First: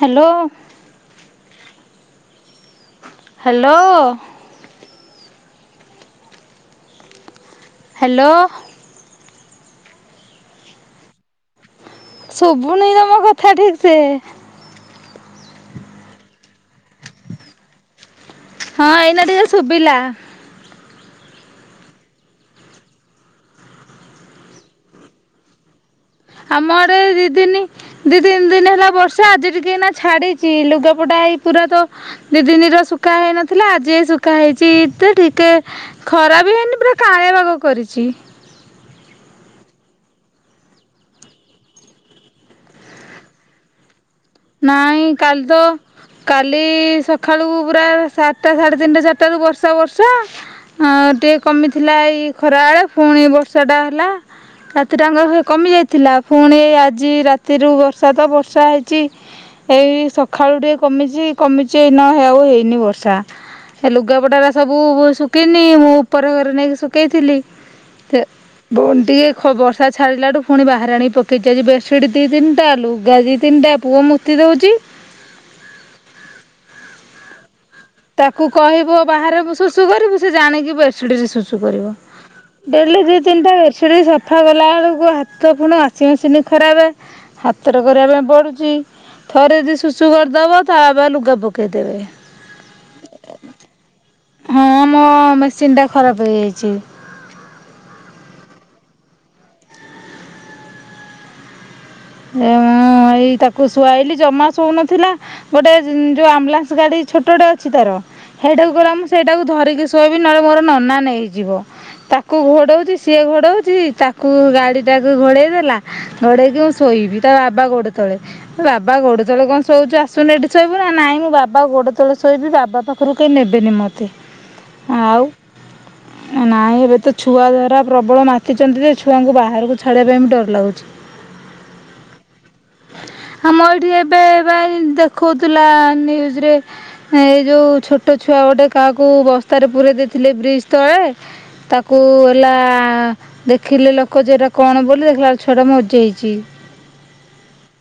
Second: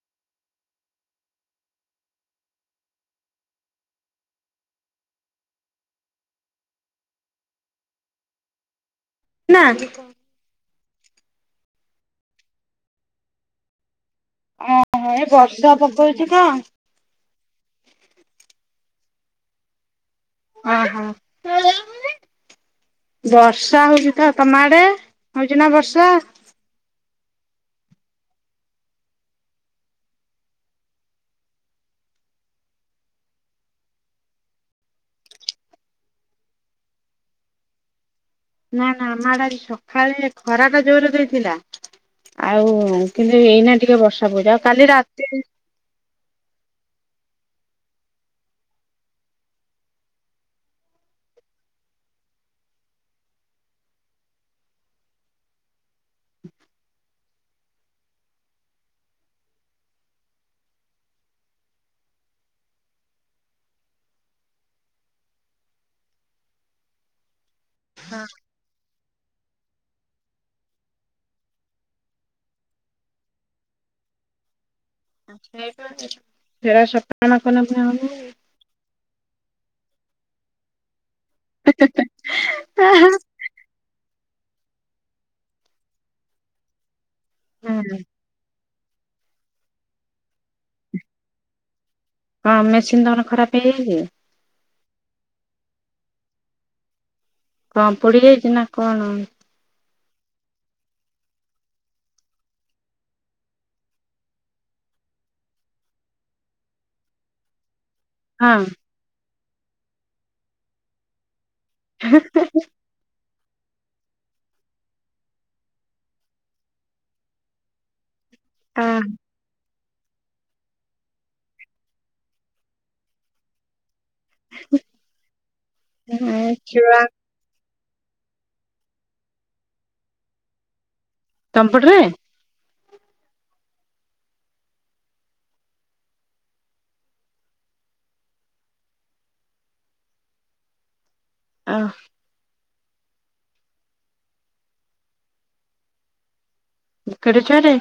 Hello. Hello. Hello. ନା। ସୁବୁନି ତମ କଥା ଠିକ ସେ। ଓହୋ ଏଇ ବର୍ଷା ପକଉଛି ତ। ହଁ ଏଇନା ଟିକେ ଶୁଭିଲା। ଆଁ ହୋ। ବର୍ଷା ହଉଛି ତ ତମ ଆଡେ ହଉଛି ନା ବର୍ଷା? ଆମ ଆଡେ ଦି ଦିନି ଦି ତିନି ଦିନ ହେଲା ବର୍ଷା ଆଜି ଟିକେ ନା ଛାଡିଛି ଲୁଗାପଟା ହେଇ ପୁରା ତ ଦିଦିନି ର ଶୁଖା ହେଇନଥିଲା ଆଜି ଶୁଖା ହେଇଛି ତି ଟିକେ। ଖରା ବି ହେଇନି ପୁରା କାଆଁଳିଆ ପାଗ କରିଛି। ନା ନା ଆମ ଆଡେ ଆଜି ସକାଳେ ଖରା ଟା ଜୋର ରେ ଦେଇଥିଲା। ଆଉ କିନ୍ତୁ ଏଇନେ ଟିକେ ବର୍ଷ ନାଇଁ କାଲି ତ କାଲି ସକାଳୁ ପୁରା ସାତଟା ସାଢ଼େ ତିନିଟା ଚାରିଟାରୁ ବର୍ଷା ବର୍ଷା। ହଁ ଟିକେ କମିଥିଲା ଏଇ ଖରାବେଳେ ପୁଣି ବର୍ଷାଟା ହେଲା। ରାତିଟା ଆଙ୍କ ହେ କମିଯାଇଥିଲା ପୁଣି ଆଜି ରାତିରୁ ବର୍ଷା ତ ବର୍ଷା ହେଇଛି। ସେଇ ସଖାଳୁ ଟିକେ କମିଛି, କମିଛି ଏଇ ନା ହେଉ ହେଇନି ବର୍ଷା। ଏ ଲୁଗାପଟା ରା ସବୁ ଶୁଖିନି ମୁଁ ଉପର ଘରେ ନେଇକି ଶୁଖେଇଥିଲି। ପୁଣି ଟିକେ ଖ ବର୍ଷା ଛାଡିଲା ଠୁ ପୁଣି ବାହାରେ ଆଣିକି ପକେଇଛିି ଆଜି ବେଡସିଡ ଦି ତିନିଟା ଲୁଗା ଦି ତିନିଟା। ପୁଅ ମୁତି ଦଉଚି। ହେରା ସଫା ନ କଲେ ପୁଣି ହବ ତାକୁ କହିବ ବାହାରେ ମୁଁ ଶୁଶୁ କରିବୁ ସେ ଜାଣିକି ବେଡ଼ସିଟ ରେ ଶୁଶ ଶୁ କରିବ ଡେଲି ହୁଁ ଦି ତିନିଟା ସେଟି ସଫା କଲବେଳୁକୁ ହାତ ପୁଣା ୱାସିଂ ମେସିନ୍ ଖରାପେ। ହାତରେ କରିବା ପାଇଁ ପଡୁଛି। ଥରେ ଯେ ଶୁଶୁ କରିଦବ ତାପ ଲୁଗା ପକେଇଦେବେ। ହଁ ମେସିନ୍ ତମର ଖରାପ ହେଇଯାଇଛି। ହଁ ମୋ ମେସିନ ଟା ଖରାପ ହେଇଯାଇଚି। କଣ ପୋଡିଯାଇଛି ନା କଣ? ଏଁ ଅ ଏଇ ତାକୁ ଶୁଆଇଲି ଜମା ଶୋଉନଥିଲା। ଗୋଟେ ଯୋଉ ଆମ୍ବୁଲାନ୍ସ ଗାଡ଼ି ଛୋଟଟେ ଅଛି ତାର। ହଁ ସେଇଟାକୁ ଗଲା ମୁଁ ସେଇଟାକୁ ଧରିକି ଶୋଇବି ନହେଲେ ମୋର ନନା ନେଇଯିବ ତାକୁ ଘୋଡ଼ଉଚି। ସିଏ ଘୋଡଉଛି ତାକୁ ଗାଡ଼ି ଟାକୁ ଘୋଡେଇ ଦେଲା ଘୋଡେଇକି ମୁଁ ଶୋଇବି ତା ବାବା ଗୋଡ ତଳେ ବାବା ଗୋଡ଼ ତଳେ କଣ ଶୋ ଶୋଇଚୁ ଆସୁନୁ ଏଇଠି ଶୋଇବୁ ନାଁ ନାଇଁ ମୁଁ ବାବା ଗୋଡ଼ ତଳେ ଶୋଇବି ବାବା ପାଖରୁ କହି ନେବେନି ମ ଏ ନାଇଁ ଏବେ ଛୁଆ ତ ଛୁଆ ଧରା ପ୍ରବଳ ମାତିଛନ୍ତି ଯେ ଛୁଆଙ୍କୁ ବାହାରକୁ ଛାଡ଼ିବା ପାଇଁ ବି ଡର ଲାଗୁଛି। ତମ ପଟ ରେ? ଆମ ଏଇଠି ଏବେ ବା ଏଇ ଦେଖଉଥିଲା ନ୍ୟୁଜରେ ଏଇ ଯଉ ଛୋଟ ଛୁଆ ଗୋଟେ କାହାକୁ ବସ୍ତାରେ ପୂରେଇ ଦେଇଥିଲେ ବ୍ରିଜ୍ ତଳେ ଅ ତାକୁ ହେଲା ଦେଖିଲେ ଲୋକ ଯେଏଟା କଣ ବୋଲି ଦେଖିଲା ବେଳକୁ ଛୁଆଟା ମରି ଯାଇଚି। କେଡ଼େ ଛୁଆଟେ?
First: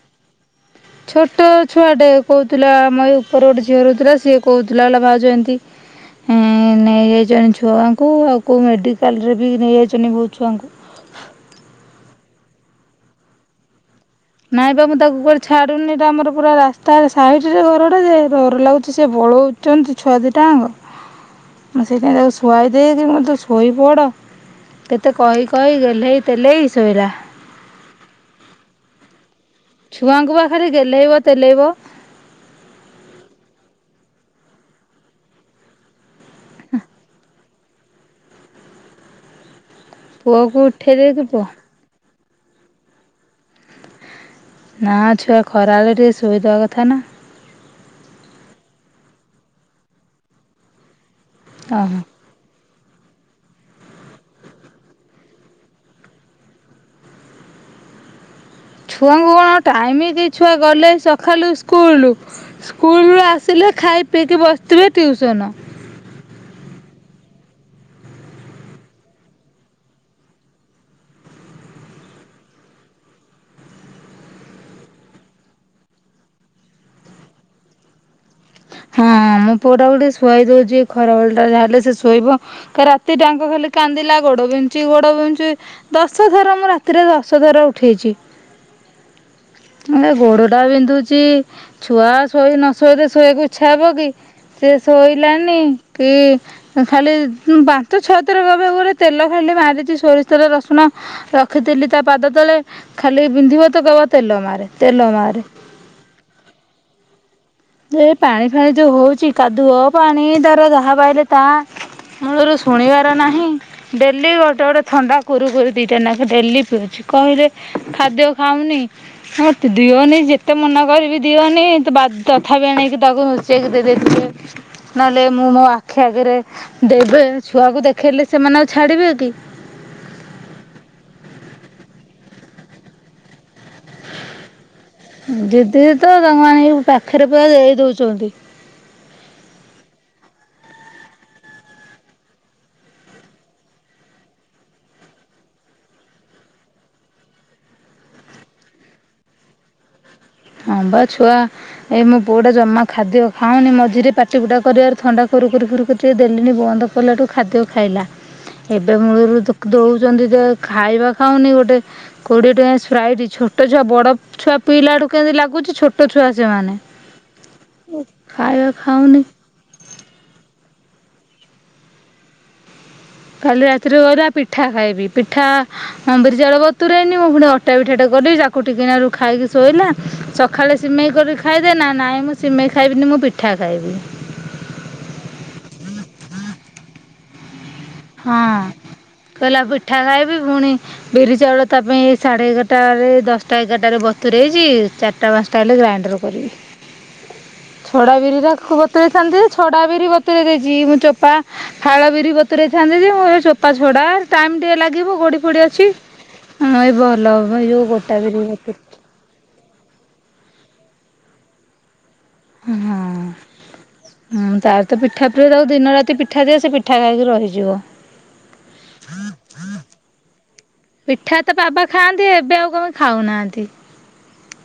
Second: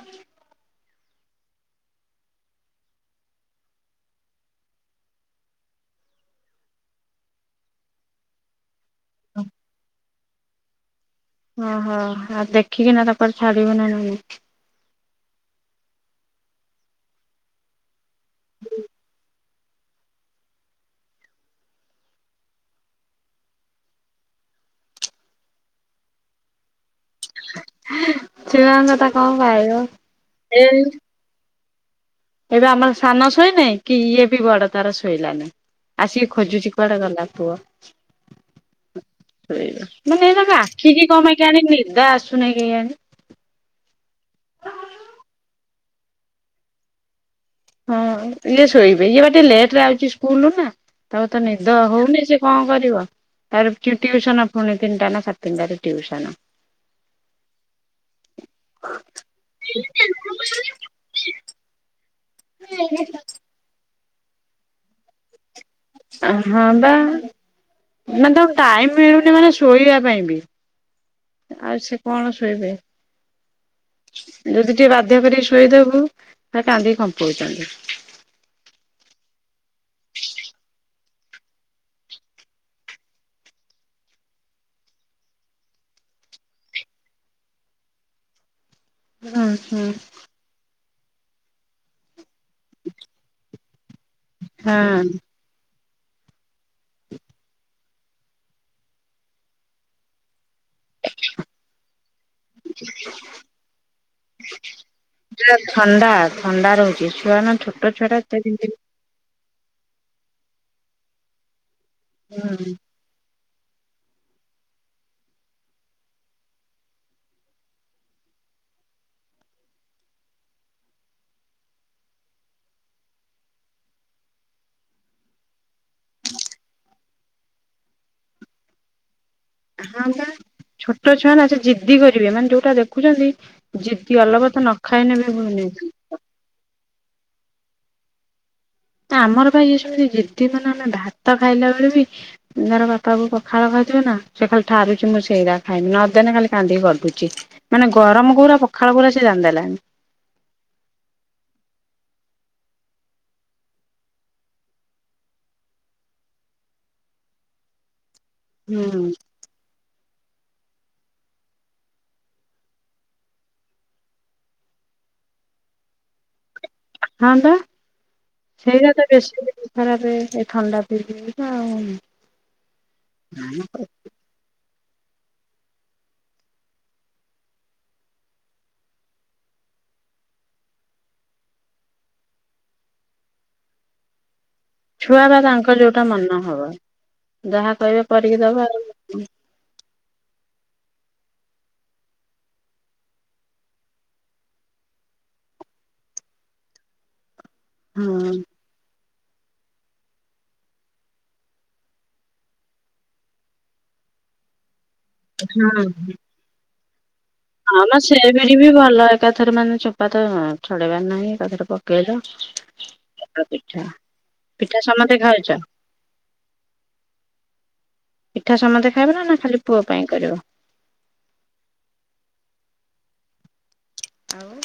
ଛୋଟ ଛୁଆଟେ କହୁଥିଲା ଆମ ଏଇ ଉପର ଗୋଟେ ଝିଅ ରହୁଥିଲା ସିଏ କହୁଥିଲା କହିଲା ଭାଉଜ ଏମତି ହୁଁ ନେଇଯାଇଛନ୍ତି ଛୁଆଙ୍କୁ ଆଉ କୋଉ ମେଡିକାଲ ରୁ ବି ନେଇଯାଇଛନ୍ତି ବହୁତ ଛୁଆଙ୍କୁ। ଓହୋ ଆଉ ଦେଖିକି ନା ତାକୁ କୁଆଡେ଼ ଛାଡ଼ିବନି। ନାଇଁ ବା ମୁଁ ତାକୁ କୁଆଡ଼େ ଛାଡୁନି ଏଟା ଆମର ପୁରା ରାସ୍ତାରେ ସାଇଟ୍ ରେ ଘରଟା ଯେ ଡର ଲାଗୁଛି ସେ ପଳଉ ଛନ୍ତି ଛୁଆ ଦି ଟାଙ୍କ ସେଇଥିପାଇଁ ତାକୁ ଶୁଆଇ ଦେଇକି ମୁ ତୁ ଶୋଇପଡ଼। କେତେ କହି କହି ଗେହ୍ଲେଇ ତେଲେଇ ଶୋଇଲା। ଛୁଆ ଙ୍କ କଥା କଣ କହିବ? ଛୁଆଙ୍କୁ ପା ଖାଲି ଗେହ୍ଲେଇବ ତେଲେଇବ। ଏଟା ଆମର ସାନ ଶୋଇନି କି ଇଏ ବି ବଡ଼ ତାର ଶୋଇଲାନି ଆସିକି ଖୋଜୁଛି କୁଆଡେ଼ ଗଲା ପୁଅ ସେଇବା ମାନେ ପୁଅକୁ ଏମାନଙ୍କ ଉଠେଇ ଆଖିକି ଦେଇକି କଣ ପାଇଁ ପୁଅ କେଆଣି ନିଦ ଆସୁନି କେଆଣି? ନା ଛୁଆ ଖରା ବେଳେ ଟିକେ ସୋଇବା କଥା ନା। ହଁ ଇଏ ଶୋଇବେ ଇଏ ବା ଲେଟ୍ ରେ ଆଉଛି ସ୍କୁଲରୁ ନା ତ ନିଦ ଓହୋ ହଉନି ସେ କଣ କରିବ ତାର ଟିଉସନ ପୁଣି ତିନିଟା ନା ସାଢେ଼ ତିନଟାରେ ଟ୍ୟୁସନ। ଛୁଆଙ୍କୁ କଣ ଟାଇମ କି ଛୁଆ ଗଲେ ସଖାଲୁ ସ୍କୁ ସ୍କୁଲୁ ସ୍କୁଲରୁୁ ଆସିଲେ ଖାଇ ପିଇକି ବସିଥିବେ ଟିଉସନ। ହଁ ବା ମାନେ ତାକୁ ଟାଇମ ମିଳୁନି ମାନେ ଶୋଇବା ପାଇଁ ବି। ଆଉ ସେ କଣ ଶୋଇବେ। ଯଦି ଟିକେ ବାଧ୍ୟ କରିକି ଶୁଏଇଦବୁ ତା କାନ୍ଦିକି ଖମ୍ପଉଛନ୍ତି। ହଁ ମୁଁ ପୁଅଟା କୁ ଟିକେ ଶୁଆଇ ଦଉଛି ଖରାବେଳ ଟାରେ ଯାହେଲେ ସେ ଶୋଇବ। କାଲି ରାତି ଟା ଙ୍କ ଖାଲି କାନ୍ଦିଲା ଗୋଡ଼ ବିନ୍ଧୁଛି ଗୋଡ଼ ବିନ୍ଧୁଛି। ଦଶଥର ମୁଁ ରାତିରେ ଦଶ ଥର ଉଠେଇଛି। ହୁଁ ହୁଁ ନା ଗୋଡ଼ ଟା ବିନ୍ଧୁଛି ଛୁଆ ଶୋଇ ନ ଶୋଇଲେ ଶୋଇବାକୁ ଇ ଛା ହବ କି ସେ ହଁ ଶୋଇଲାନି କି ଖାଲି ପାଞ୍ଚ ଛଅ ଥର ଗବେ ଗୋଟେ ତେଲ ଖାଲି ମାରିଛି ସୋରିଷ ତେଲ ରସୁଣ ରଖିଥିଲି ତା ପାଦ ତଳେ ଖାଲି ବିନ୍ଧିବ ତ କହିବ ତେଲ ମାରେ ତେଲ ମାରେ ପୁରା ଥଣ୍ଡା ଥଣ୍ଡା ରହୁଛି ଛୁଆ ନା ଛୋ ଏ ପାଣି ଫାଣି ଯୋଉ ହଉଚି କାଦୁଅ ପାଣି ତାର ଯାହା ପାଇଲେ ତା ମୂଳରୁ ହୁଁ ଶୁଣିବାର ନାହିଁ। ଡେଲି ଗୋଟେ ଗୋଟେ ଥଣ୍ଡା କୁରୁ କୁରି ଦିଟା ନାକ ଡେଲି ପିଉଛି କହିଲେ ଖାଦ୍ୟ ଖାଉନି ହଁ ତ ଦିଅନି ଯେତେ ମନା କରିବି ଦିଅନି ତୁ ବା ତଥାପି ଆଣକି ତାକୁ ନୁଚେଇକି ଦେଇେଥିବେ ନହେଲେ ମୁଁ ମୋ ଆଖି ଆଗରେ ଦେବେ ଛୁଆକୁ ଦେଖେଇଲେ ସେମାନେ ଆଉ ଛାଡିବେ କି? ହଁ ବା। ଛୋଟ ଛୁଆ ନା ସେ ଜିଦ୍ଦି କରିବେ ମାନେ ଯୋଉଟା ଦେଖୁଛନ୍ତି ଜିଦ୍ଦି ଅଲବତ ନ ଖାଇଲେ ବି ହଉନି। ଦିଦି ତ ତାଙ୍କୁ ଆଣିକି ପୁରା ପାଖରେ ଦେଇ ଦେଉଛନ୍ତି ଆମର ବା ଏ ସେମିତି ଜିଦି ମାନେ ଆମେ ଭାତ ଖାଇଲା ବେଳେ ବି ତାର ବାପା କୁ ପଖାଳ କହିଥିବ ନା ସେ ଖାଲି ଠାରୁଛି ମୁଁ ସେଇଟା ଖାଇବି ନଦଲେ ଖାଲି କାନ୍ଦିକି ଗଡୁଚି। ମାନେ ଗରମ କୋଉରା ପଖାଳ କୋଉରା ସେ ଜଣିଦେଲାଣି। ହଁ ବା ଛୁଆ ଏଇ ମୋ ପୁଅ ଟା ଜମା ଖାଦ୍ୟ ଖାଉନି ମଝିରେ ପାଟି ଫୁଟା କରିବାର ଥଣ୍ଡାୁ କୁରୁ କୁରି, ଫୁରୁ କୁରି ଦେଲିଣି ବନ୍ଦ ପଲାଠୁ ଖାଦ୍ୟ ଖାଇଲା ଏବେ ହୁଁ ମୂଳରୁ ତ ଦଉଛନ୍ତି ଯେ ଖାଇବା ଖାଉନି ଗୋଟେ କୋଡିଏ ଟଙ୍କା ସ୍ପ୍ରଇଟ ଛୋଟ ଛୁଆ ବଡ ଛୁଆ ପିଇଲାଠୁ କେମିତି ଲାଗୁଛି ଛୋଟ ଛୁଆ ସେମାନେ ହଁ ବା। ଓ ଖାଇବା ଖାାଉନି ଖରାରେ ଏ ଥଣ୍ଡା ବି ଆଉ କାଲି ରାତିରେ କହିଲା ପିଠା ଖାଇବି, ପିଠା ଅ ବିରି ଚାଉଳ ବତୁରେଇନି ମୁଁ ପୁଣି ଅଟା ବିିଠାଟେ କଲି ତାକୁ ଟିକେ ନଗରୁ ଖାଇକି ଶୋଇଲା ସକାଳେ ସିମେଇ କରି ଖାଇଦେ, ନା ନାଇଁ ମୁଁ ସିମେଇ ଖାଇବିନି ମୁଁ ପିଠା ଖାଇବି ଛୁଆ ବା ତାଙ୍କ ଯୋଉଟା ମନ ହବ ଯାହା କହିବ ହଁ କହିଲା ପିଠା ଖାଇବି ପୁଣି ବିରି ଚାଉଳ ତା ପାଇଁ ସାଢେ ଏଗାରଟାରେ ଦଶଟା ଏଗାରଟାରେ ବତୁରରେ ଇଛି ଚାରି ଚାରିଟା ପାଞ୍ଚ ଟା ହେଲେ ଗ୍ରାଇଣ୍ଡର କରିବି ଛଡା ହଁ। ବିରି ରାକୁ ବତୁ ରେଇ ଥାନ୍ତି ଯେ, ଛଡା ବିରି ବତୁରେଇ ଦେଇଛି ମୁଁ ଚୋପା ଫାଳ ବିରି ବତ ବତୁରେଇଥାନ୍ତି ଯେ ମୋ ଏ ଚୋପା ଛଡ଼ା ଟାଇମ ଟିକେ ଲାଗିବ ଗଡ଼ି ଫୋଡ଼ି ହୁଁ। ଅଛି ହ ଏଇ ଭଲ ଏଇ ଯେଉଁ ହଁ ମ ଗୋଟା ସେ ବିରି ବି ବତୁରେଇଛି ଭଲ ଏକାଥରେ ମାନେ ଚୋପା ତ ଛଡେଇବାର ନାହିଁ ଏକାଥରେ ପକେଇବ ହଁଁ ତାର ତ ସମସ୍ତେ ପିଠା ଖାଉଛ ପ୍ରିୟ ତା ଦିନ ରାତି ପିଠା ଦିଅ ସେ ପିଠା ଖାଇକି ରହିଯିବ ପିଠା ସମସ୍ତେ ଖାଇବ ନା ନା ଖାଲି ପୁଅ ପାଇଁ କରିବ? ପିଠା ତ ବାବା ଖାଆନ୍ତି ଏବେ ଆଉ କଣ ଖାଉନାହାଁନ୍ତି। ଆଉ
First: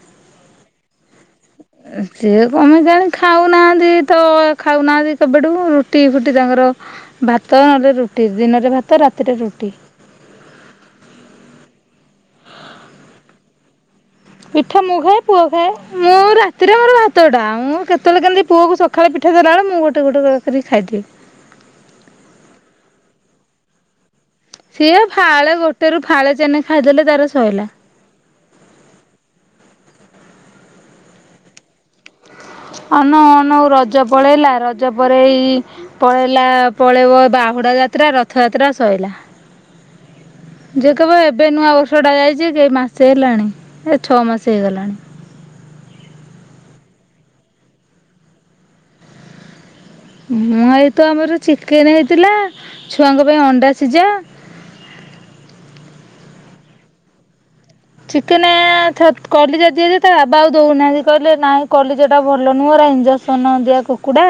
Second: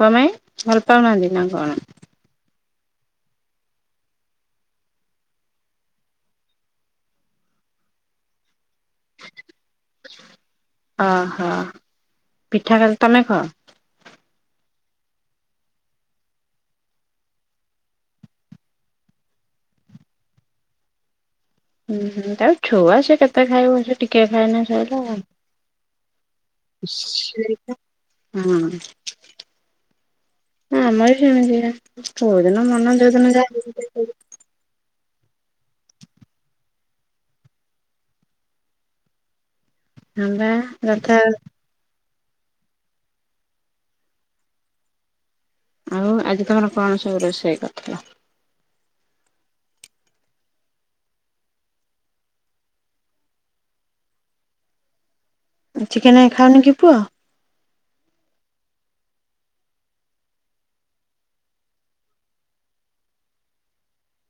କଣ ପାଇଁ ଭଲ ପାଉନାହାନ୍ତି ନା କଣ? ସିଏ କଣ ପାଇଁ କେଜାଣି ଖାଉନାହାନ୍ତି ତ ଖାଉନାହାନ୍ତି କେବେଠୁ ରୁଟି ଫୁଟି ତାଙ୍କର ଭାତ ନହେଲେ ରୁଟି ଦିନରେ ଭାତ ରାତିରେ ରୁଟି। ଓହୋ ପିଠା ଖାଲି ତମେ ଖାଓ? ପିଠା ମୁଁ ଖାଏ ପୁଅ ଖାଏ ମୁଁ ରାତିରେ ମୋର ଭାତ ଟା ମୁଁ କେତେବେଳେ କେମିତି ପୁଅ କୁ ସକ୍ ଖାଳେ ପିଠା ଦେଲାବେଳେ ମୁଁ ଗୋଟେ ଗୋଟ କରିକ ଖାଇଦିଏ। ହୁଁ ହୁ ତାଉ ଛୁଆ ସି କେତେ ଖାଇବ ସେ ଟିକେ ଖାଇନେ ସଇଲା ସିଏ ଆଉ। ଫାଳେ ଗୋଟେ ରୁ ଫାଳେ ଚେନେ ଖାଇଦେଲେ ତାର ଶୋଇଲା। ହୁଁ, ଆମର ସେମିତି ନୁହେ କୋଉ ଦିନ ମନ ଯୋଉ ଅନଉ ଦିନ ଯାହା ଅନଉ ରଜ ପଳେଇଲା, ର ଜପରେ ଏଇ ପଳେଇଲା ପଳେଇବ ବାହୁଡ଼ା ଯାତ୍ରା ରଥଯାତ୍ରା ସୋଇଲା। ହଁ ବା ଯିଏ କହିବ ଯଥା ଏବେ ନୂଆ ବ ର୍ଷ ଟା ଯାଇଛି ଯେ ମାସେ ହେଲାଣି ଏ ଛଅ ମାସେ ହେଇଗଲାଣି। ଆଉ ଆଜି ତମର କଣ ସବୁ ରୋଷେଇ କରିଥିଲ? ମୁଁ ଏଇତ ଆମର ଚିକେନ୍ ହେଇଥିଲା, ଛୁଆଙ୍କ ପାଇଁ ଅଣ୍ଡା ସିଜା। ଚିକେନେ ଖାଉନି କି ପୁଅ। ଚିକେନେ-ଏ-ଏ ଥେ କଲିଜା ଦିଏ ଯେ ତା ବାବା ଆଉ ଦଉନାହାନ୍ତି କହିଲେ ନାଇଁ କଲିଜାଟା ଭଲ ନୁହଁ ହେରା ଇଞ୍ଜ ଜେନ୍ସନ ଦିଆ କୁକୁଡ଼ା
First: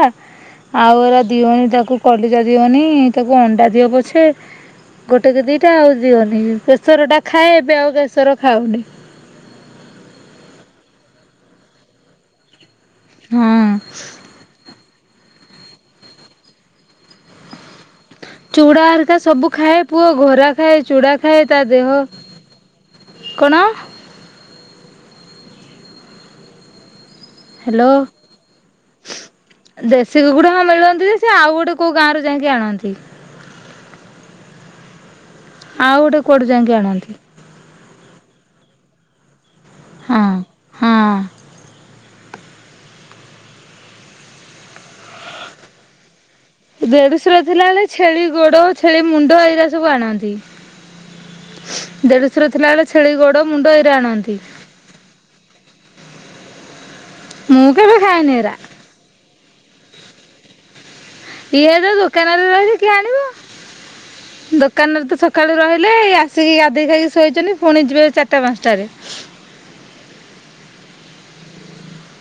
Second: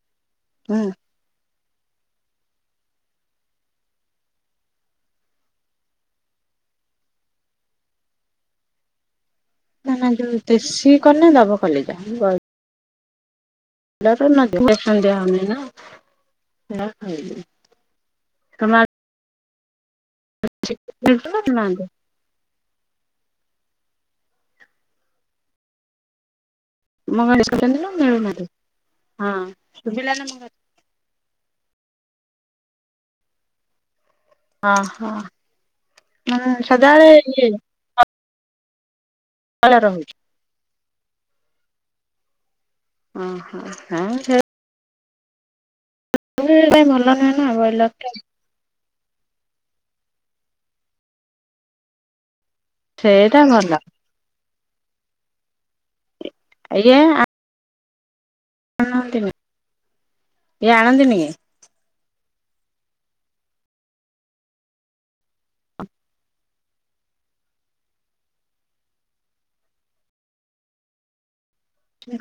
ହୁଁ। ଆଉ ଏଗୁରା ଦିଅନା ତାକୁ। କଲିଜା ଦିଅନି ତାକୁ ଅଣ୍ଡା ଦିଅ ପଛେ। ଗୋଟେ କି ଦିଟା ଆଉ ଦିଅନି। କେଶର ଟା ଖାଏ ଏବେ ଆଉ କେଶର ଖାଉନି। ନା ନା ଯୋଉ ଦେଶୀ କନେ ଦବ କଲେଜ ଦ ହଁ, ତାପରେ ନ ଦିଅ [inaudible] ଚୁଡ଼ାହେରିକା ସବୁ ଖାଏ ପୁଅ ଘୋରା ଖାଏ ଚୁଡା ମିଳୁଛି ନା ଖାଏ ତା ମିଳୁନାହାନ୍ତି ଦେହ କଣ? [unintelligible] ହାଲୋ, ମିଳୁନାହାନ୍ତି ହଁ। ଶୁଭିଲା ଦେଶୀ ନା ମୋ କୁକୁଡ଼ା ହଁ ମିଳନ୍ତି ଯେ ଯେ ଆଉ ଗୋଟେ କୋଉ ଗାଁରୁ ଯାଇକି ଆଣନ୍ତି। ହଁ ହ ଆଉ ଗୋଟେ କୁଆଡୁ ମାନେ ଯାଇକି ଆଣନ୍ତି ସଦାବେଳେ ମିଳେନି। ଭଲ ରହୁ। ହଁ ହଁ। ଉ ହୁଁ ନାହିଁ ସେ ପାଇଁ ଭଲ ନୁହେଁ ଦେଢଶୁର ନା ଥିଲାବେଳେ ବ୍ରଏଲର ଟା ଛେଳି ଗୋଡ ଛେଳି ମୁଣ୍ଡ ଏଇରା ସବୁ ଆଣନ୍ତି। ଦେଢଶୁର ଥିଲାବେଳେ ଛେଳି ସେଇଟା ଗୋଡ, ଭଲ ମୁଣ୍ଡ ଏଇରା ଆଣନ୍ତି। ଏଇୟା ଆ ମୁଁ କେବେ ଖାଏନି ଏରା। ଆଣନ୍ତିନି, ଇଏ ଆଣନ୍ତିନି କି? ସିଏ ଏବେ ଦୋକାନରେ ରହିବେ କିଏ ଆଣିବ। ଦୋକାନରେ ତ ସକାଳୁ ରହିଲେ। ଏ ଆସିକି ଗାଧୋଇ ଖାଇକି ଶୋଇଛନ୍ତି ପୁଣି ଯିବେ ଚାରିଟା ପାଞ୍ଚଟାରେ।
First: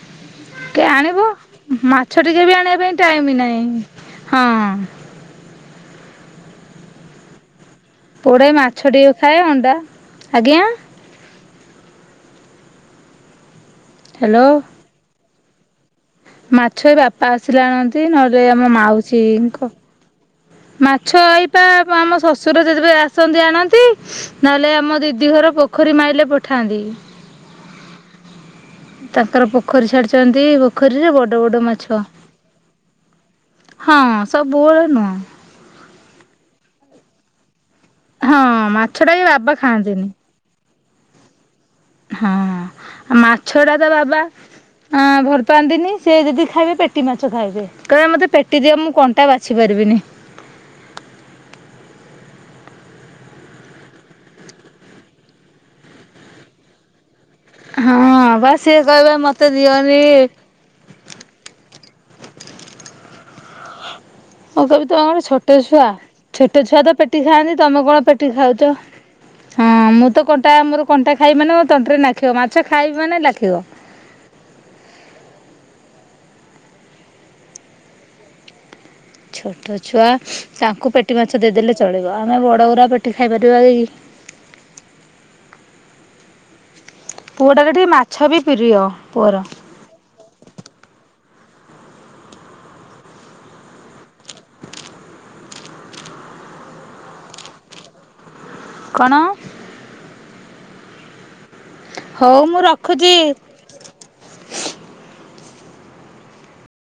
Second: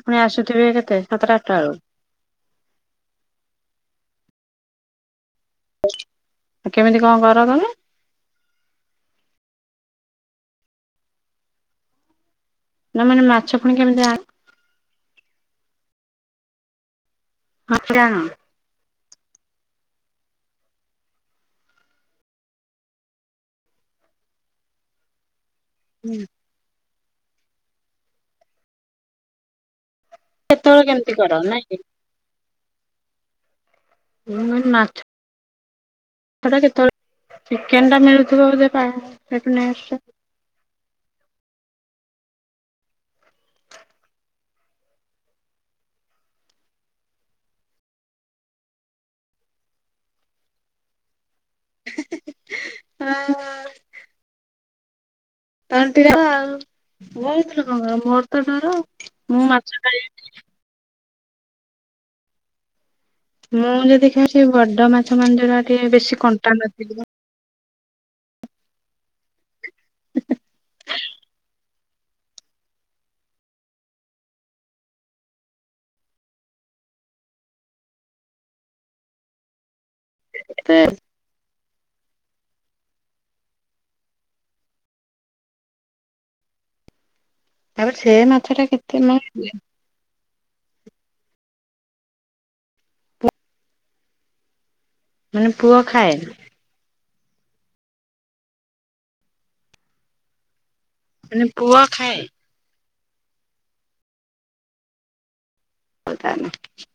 ପୁଣି ଆସୁଥିବେ କିଏ କେତେ ଆଣିବ ସାତଟା ଆଠା ବେଳକୁ? ମାଛ ଟିକେ ଆଣିବା ପାଇଁ ଟାଇମ୍ ନାହିଁ ହଁ। କେମିତି କଣ କର ତମେ? ପୋଡେ ମାଛ ଟିକେ ଖାଏ ଅଣ୍ଡା, ଆଜ୍ଞା ନା ମାନେ ମାଛପୁଣି କେମିତି ଆ ହାଲୋ, ମାଛ ଏ ବାପା ଆସିଲେ ହଁ ଆଣନ୍ତି। ଆଣ ହୁଁ। ନହେଲେ ଆମ ମାଉସୀଙ୍କ ମାଛ ଏଇପା ଆମ ଶଶୁର ଯେ ଯେବେ ଆସନ୍ତି ଆଣନ୍ତି। ନହେଲେ ଆମ ଦିଦି ଘର ପୋ ଖରୀ ମାଇଲେ ପଠାନ୍ତି। ତାଙ୍କର ପୋ ପୋଖରୀ ଛାଡିଛନ୍ତି, କେତେବେଳେ କେମିତି ପୋଖରୀରେ କର ବଡ଼ ବଡ଼ ନାଇଁ କି? ମାଛ। ହଁ ମୁଁ କହିଲି ସବୁବେଳେ ନୁହଁ। ମାଛ ଟା କେତେବେଳେ, ଚିକେନ ଟା ହଁ ମିଳୁଥିବ [inaudible] ମାଛଟା ବି ବାବା ଖାଆନ୍ତିନି ହଁ ଆ ମାଛଟା ତ ବାବା ହଁ ଭଲ ପାଆନ୍ତିନି ସିଏ ଯଦି ଖାଇବେ ପେଟି ମାଛ ଖାଇବେ। କହିବେ ମତେ ପେଟି ଦିଅ। ମୁଁ କଣ୍ଟା ବାଛି ପାରିବିନି। ହି ହି ହି ହଁ। ତଣ୍ଟି ଟା ବା ବହୁତ ଲୋକଙ୍କର ହଁ ମୋର ତ ବା ଡର। ସିଏ କହିବେ ମୋତେ ମୁଁ ମାଛ ଦିଅନି ଖାଇବିନି। ମୁଁ ଯଦି ଖାଉବି ସେ ମୁଁ କହିବି ବଡ ତମେ କଣ ମାଛ ଛୋଟ ମାନେ ଟିକେ ଛୁଆ ବେଶୀ ଛୋଟ କଣ୍ଟା ଛୁଆ ତ ନଥିବ। ପେଟି ଖାଏନି ତମେ କଣ ପେଟି ଖାଉଛ। ହଁ ମୁଁ ତ କଣ୍ଟା ମୋର କଣ୍ଟା ଖାଇବି ମାନେ ତଣ୍ଟିରେ ନାଖିବ ମାଛ ଖାଇବି ମାନେ ଲାଖିବ। ଛୋଟ ଛୁଆ ଏତେ ତାଙ୍କୁ ପେଟି ମାଛ ଦେଇଦେଲେ ଚଳିବ। ଆମେ ବଡ଼ଗୁରା ପେଟି ଖାଇପାରିବା କି? ପୁଅଟାର ଟିକେ ତାପରେ ସେ ମାଛ ବି ଟା ପ୍ରିୟ କେତେ ପୁଅର। ମାନେ ମାନେ ପୁଅ ଖାଏ। କଣ? ମାନେ ପୁଅ ଖାଏ। ହଉ ମୁଁ ରଖୁଛି। ହଉ ତାହେଲେ।